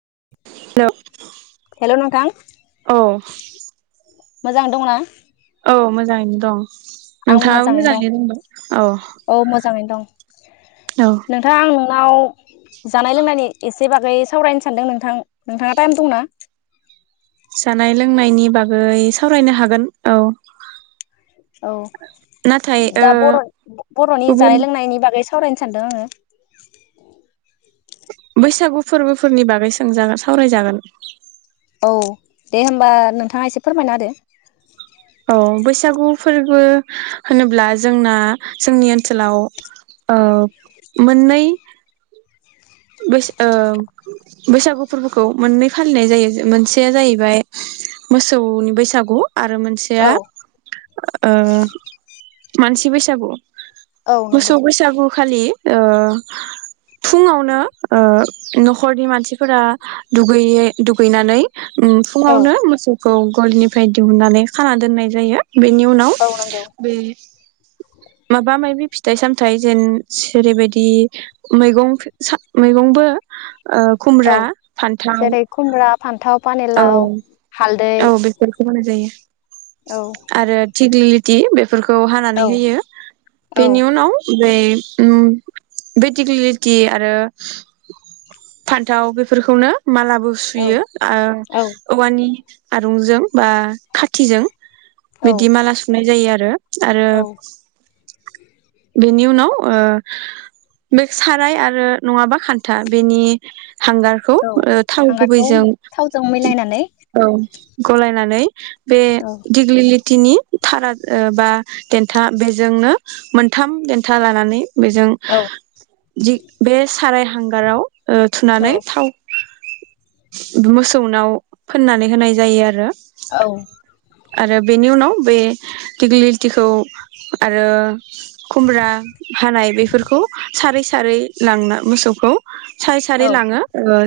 [inaudible] हेल' नोंथां औ मोजां दंना औ मोजाङैनो दं आंबो नोंथाङाबो मोजाङैनो दं दंबा औ औ मोजाङैनो दं औ नोंथाङा आं नाव जानाय लोंनायनि एसे बागै सावरायनो सानदों नोंथां नोंथाङा टाइम दंना जानाय लोंनायनि बागै सावरायनो हागोन औ औ नाथाय ओ दा बर' बर'नि गुबुन जानाय लोंनायनि बागै सावरायनो सानदों आङो बैसागु फोरबोफोरनि बागै सोंजागोन सावरायजागोन औ दे होमबा नोंथाङा एसे फोरमायना होदो औ बैसागु फोरबो होनोब्ला जोंना जोंनि ओनसोलाव औ मोननै ओ बैसागु फोरबोखौ मोननै फालिनाय जायो मोनसेया जाहैबाय मोसौनि बैसागु आरो मोनसेया औ मानसि बैसागु औ मोसौ नंगौ बैसागु खालि ओ फुङावनो ओ न'खरनि मानसिफोरा दुगैयै दुगैनानै उम औ फुङावनो मोसौ खौ गलिनिफ्राय दिहुननानै खाना दोननाय जायो बेनि उनाव औ नंगौ बे माबा माबि फिथाइ सामाइ थाय जेन जेरैबायदि मैगं मैगंबो ओ औ खुमब्रा फान्थाव जेरै खुमब्रा फान्थाव औ पानिलाव हालदै औ बेफोरखौ जायो औ आरो दिगलि ति फोरखौ हानानै औ होयो औ बेनि उनाव बै उम बे दिगलिटि आरो फान्थाव बेफोरखौनो मालाबो औ सुयो ओ औवानि आरुंजों बा खाथिजों औ बिदि माला सुनाय जायो आरो आरो औ बेनि उनाव ओ बे साराय आरो नङाबा खान्था बेनि हांगारखौ औ थाव हांगारखौ गुबैजों थावजों मिलायनानै औ गलायनानै बे औ दिग्लिलि तिनि थारा बा देथा बेजोंनो मोनथाम देन्था लानानै बेजों औ जि साराय हांगाराव ओ औ थुनानै थाव मोसौनाव फोननानै होनाय जायो आरो आरो बेनि उनाव बे दिग्लिलिटिखौ आरो खुमब्रा हानाय बेफोरखौ सारै सारै लांना मोसौखौ सारै औ सारै लाङो ओ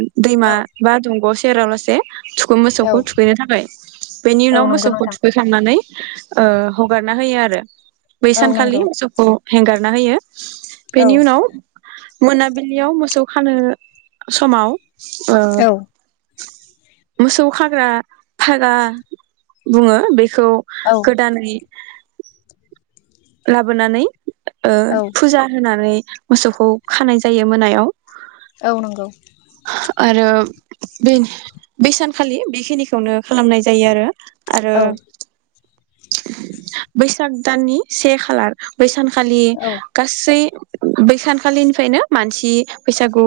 औ दैमा बा दंग से रावलासे थुखै मोसौखौ औ थुखैनो थाखाय बेनि औ उनाव नंगौ मोसौखौ नोंथां थुखैखांनानै ओ हगारना होयो आरो बै औ सानखालि नंगौ मोसौखौ हेंगारना होयो औ बेनि उनाव मोनाबिलियाव मोसौ खानो समाव ओ औ मोसौ खाग्रा फागा बुङो बे खौ औ गोदानै लाबोनानै ओ औ फुजा होनानै मोसौखौ खानाय जायो मोनायाव । औ नंगौ । आरो बे बे सानखालि बेखिनिखौनो खालामनाय जायो आरो । आरो औ बै सागदाननि से खालार बैसान खालि औ गासै बैसानखालिनिफ्रायनो मानसि बैसागु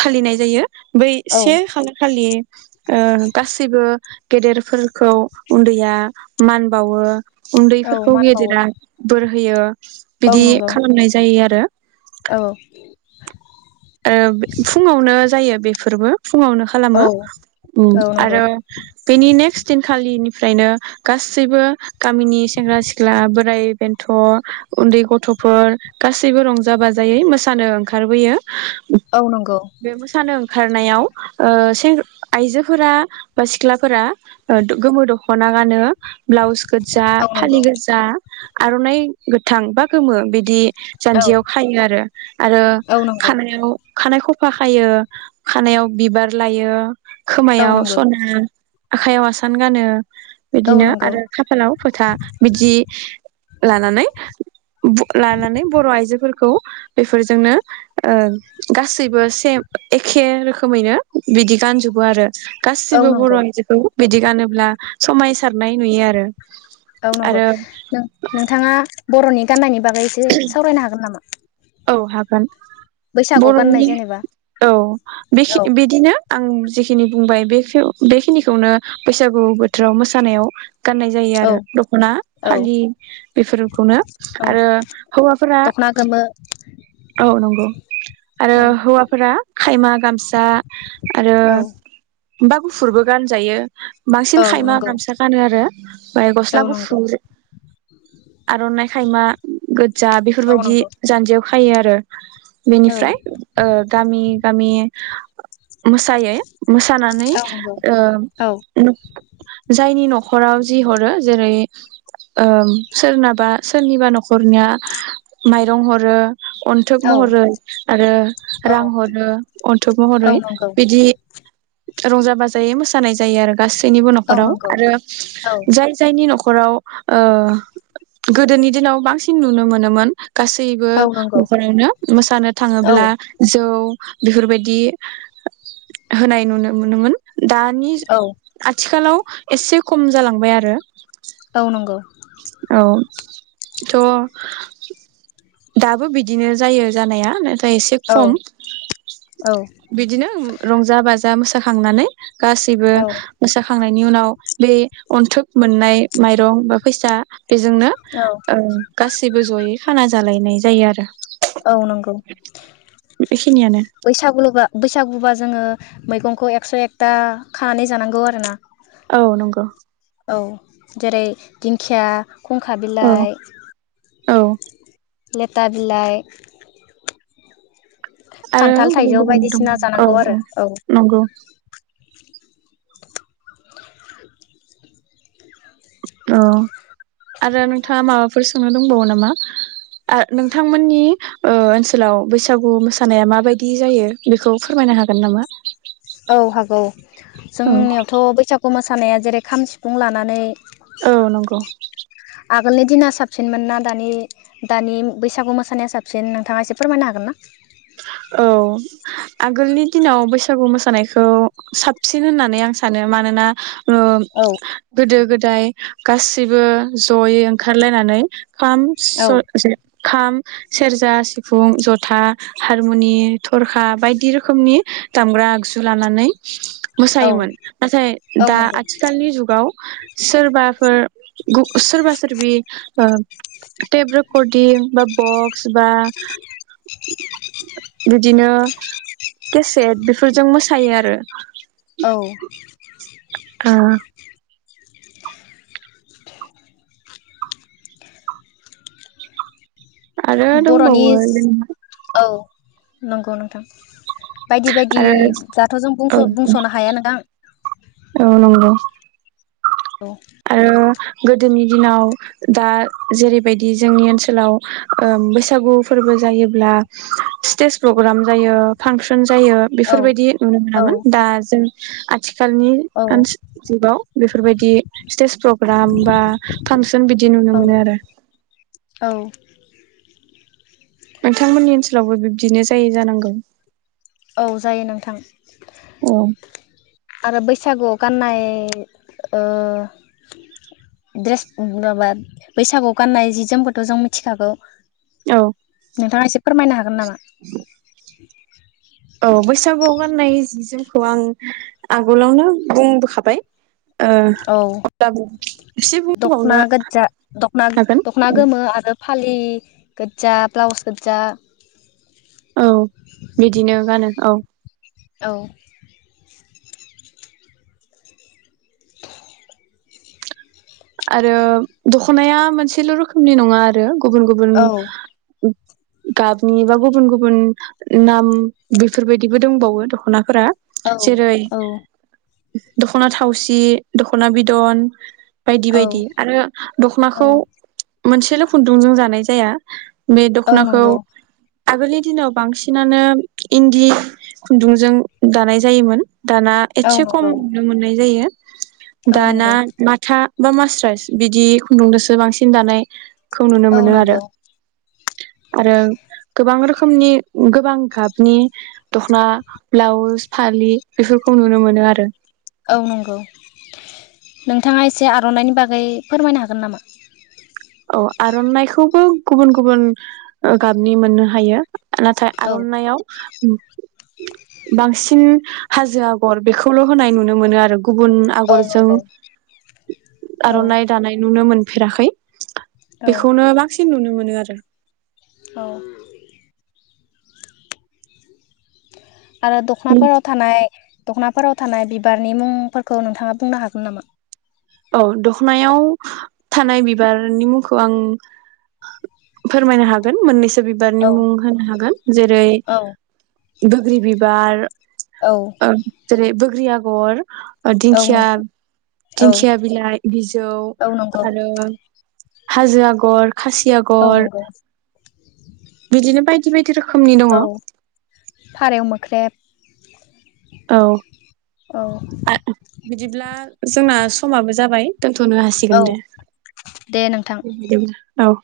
फालिनाय जायो । बै औ से हानखालि ओ गासैबो गेदेरफोरखौ उन्दैया मान बावो औ उदैफोरखौ मान गेदे बावो दा बोर होयो । औ बिदि नंगौ खालामनाय जायो आरो औ ओ फुङावनो जायो बेफोरबो फुङावनो खालामो औ उम औ नंगौ आरो बेनि नेक्स्ट दिनखालि फ्रायनो गासैबो गामिनि सेंग्रा सिख्ला बोराय बेन्थ' उन्दै गथ'फोर गासैबो रंजा बाजायै मोसानो ओंखारबोयो । औ नंगौ । खारनायाव ओ सें आइजोफोरा बा सिख्लाफोरा गोमो दख'ना गानो । ब्लाउस गोजा, औ फालि नंगौ गोजा, आर'नाइ गोथां बा गोमो बिदि औ जान्जियाव खायो आरो आरो औ नंगौ खानायाव खानाय ख फा खायो खानायाव बिबार लायो, औ खोमायाव नंगौ सना, आखायाव आसान गानो। औ बिदिनो नंगौ आरो खाफालाव फोथा बिदि लानानै लानानै बर' आइजोफोरखौ बेफोरजोंनो- गासैबो सेम एखे रोखोमैनो बिदि गानजोबो आरो। औ गासिबो बर' नंगौ आइजोखौ बिदि गानोब्ला समायसारनाय नुयो आरो। औ नंगौ आरो नोंथाङा बर'नि। गाननायनि बागै एसे सावरायनो हागोन नामा। औ हागोन। बैसागुआव गाननाय बर'नि जेनेबा औ औ बिदिनो आं जेखि खिनि बुंबाय बेखिनिखौनो बैसागु। बोथोराव मोसानायाव गाननाय जायो औ आरो दख'ना औ फालि बेफोरखौनो औ आरो हौवाफोरा। दख'ना गोमो औ नंगौ आरो औ हौवाफोरा खायमा गामसा आरो औ बा गुफुरबो गानजायो बांसिन औ खायमा नंगौ गामसा गानो आरो। [inaudible] माया औ गस्ला नंगौ गुफुुर आर'नाइ। खाइमा। जा औ बेफोरबायदि। नंगौ याव खायो आरो। औ बेनिफ्राय ओ गामि गामि मोसायै मोसानानै औ नंगौ ओ औ जायनि न'खर न'खराव जि हरो जेरै सोरनाबा सोरनिबा न'खरनिया माय रं हरो। अन्थोब औ महरै आरो औ रां हरो अन्थुब औ महरै नंगौ बिदि रंजा बाजायै मोस मोसानाय जायो आरो। गासैनिबो औ न'खराव नंगौ आरो औ जाय जायनि नख न'खराव ओ। गोदोनि दिनाव बांसिन नुनो मोन मोनोमोन। गासैबो औ नंगौ न'खरावनो मोसानो औ थाङोब्ला जौ बेफोरबायदि होनाय नुनो मोनोमोन दानि औ आथिखालाव एसे खम जालांबाय आरो। औ नंगौ। औ थ' दाबो बिदिनो जायो जानाया ना एसे औ खम औ बिदिनो रंजा बाज जा मोसाखांनानै गासैबो मोसाखांनायनि उनाव बे अन्थुब मोननाय माइरं बा फैसा बेजोंनो औ ओ गाससिबो जयै खाना जालायनाय जायो आरो। औ नंगौ बेखिनियानो बैसागुलबा बैसागुबा जोङो मैगंखौ एकस' एकथा खानानै जानांगौ आरोना। औ नंगौ। औ जेरै दिंखिया। खुंखा औ बिलाइ। औ लेटा बिलाइ। आरो खान्थाल गुबुन थाइजौ गुबुन दङ बायदिसिना औ जानांगौ औ आरो नंगौ। [unintelligible] औ आरो नोंथाङा माबाफोर सोंनो दंबावो नामा आ नोंथांमोननि ओ ओनसोलाव बैसागु मोसानाया माबायदि जायो बेखौ फोरमायनो हागोन नामा? औ हागौ औ जोंनियावथ' बैसागु मोसानाया जेरै खाम-सिफुं लानानै औ नंगौ। आगोलनि दिना साबसिनमोन ना दानि दानि बैसागु मोसानाया साबसिन नोंथाङा एसे फोरमायनो हागोन ना? औ आगोलनि दिनाव बैसागु मोसानायखौ साबसिन होननानै आं सानो मानोना ओ औ गोदो गोद य गासिबो जयै ओंखारलायनानै। खाम औ [unintelligible] खाम, सेरजा, सिफुं, जथा हारमुनि थरखा बायदि रोखोमनि दामग्रा आगजु लानानै औ मोसायोमोन नाथाय औ दा नंगौ आथिखालनि जुगाव सोरबाफोर सोरबा सोरबि टेब रकर्डिं बा बक्स। बा बिदिनो केसेट बेफोरजों मोसायो आरो। औ [unintelligible] औ। आरो बर'नि दंबावो [unintelligible] औ नंगौ नोंथां। बायदि बायदि आरो दाथ' जों औ बुंस' बुंस'नो हाया नोंथां। औ नंगौ। औ। आरो गोदोनि दिनाव दा जेरैबायदि जोंनि ओनसोलाव ओ बैसागु फोरबो जायोब्ला स्टेज प्रग्राम जायो फांसन जायो औ बेफोरबायदि नुनो औ मोनामोन दा जों आथिख खालनि औ जुगाव बेफोरबायदि स्टेज प्रग्राम बा फांसन बिदि नुनो औ मोनो आरो। औ। नोंथांमोननि ओनसोलावबो बिब्दिनो जायो जानांगौ? औ जायो नोंथां। औ आरो बैसागुआव गाननाय ओ ड्रेस माबा बैसागु गाननाय जि जोमखौथ' जों मिथिखागौ। औ नोंथाङा एसे फोरमायनो हागोन हागोन नामा? [inaudible] औ बैसागुवाव गाननाय जि जोमखौ आं आगोलावनो बुंबोखाबाय ओ औ अब्लाबो एसे दख'ना बुंबावनो गोज्जा दखना दख'ना हागोन गोमो आरो फालि गोज्जा ब्लाउस गोज्जा औ बिदिनो गानो औ। औ। आरो दख'नाया मोनसेल' रोखोमनि नङा आरो। गुबुन गुबुन औ गाबनि बा गुबुन गुबुन नाम बेफोरबायदिबो दंबावो दख'ना फोरा औ जेरै औ दख'ना थावसि दख'ना बिदन बायदि बायदि आरो औ दखनाखौ मोनसेल' खुन्दुंजों जानाय जा जाया बे औ दख'नाखौ नंगौ आगोलनि दिनाव बांसिनानो इन्दि खुन्दुंजों दानाय जायोमोन। दाना औ एस्से खम नंगौ नुनो मोननाय जायो। औ दाना नंगौ माथा बा मास्राइस बिदि खुन्दुंजोंसो बांसिन दानाय खौ नुनो औ मोनो आरो। नंगौ आरो गोबां रोखोम खोमनि गोबां गाबनि दख'ना ब्लाउस फालि बेफोरखौ नुनो मोनो आरो। औ नंगौ। नोंथाङा एसे आर'नाइनि बागै फोरमायनो हागोन नामा? औ आर'नाइखौबो गुबुन गुबुन ओ गाबनि मोननो हायो। नाथाय औ आर'नाइयाव बांसिन हाजो आग'र बेखौल' होनाय नुनो मोनो आरो गुबुन औ आग'रजों नंगौ औ आर'नाइ दानाय नुनो मोन फेराखै। औ बेखौनो बांसिन नुनो मोनो आरो। [inaudible] औ। आरो दख'नाफोराव थानाय दख'ना फोराव थानाय बिबारनि मुंफोरखौ नोंथाङा बुंनो हागोन नामा? औ दख'नायाव थानाय बिबारनि मुंखौ आं फोरमायनो हागोन मोननैसो बिबारनि औ मुं होनो हागोन। जेरै औ बोग्रि बिबार औ ओं जेरै बो ग्रि आग'र ओ औ दिंखिया नोंथां औ दिंखि खिया बिलाइ बिजौ औ नंगौ आरो हाजो आग'र, खासि औ आगर, नंगौ बिदिनो बायदि बायदि रोखोमनि दङ। औ फारौ मोख्रेब औ औ आ बिदिब्ला जोंना समाबो जाबाय दोन्थ'नो औ हासिगोन दे। दे बिदिब्ला औ।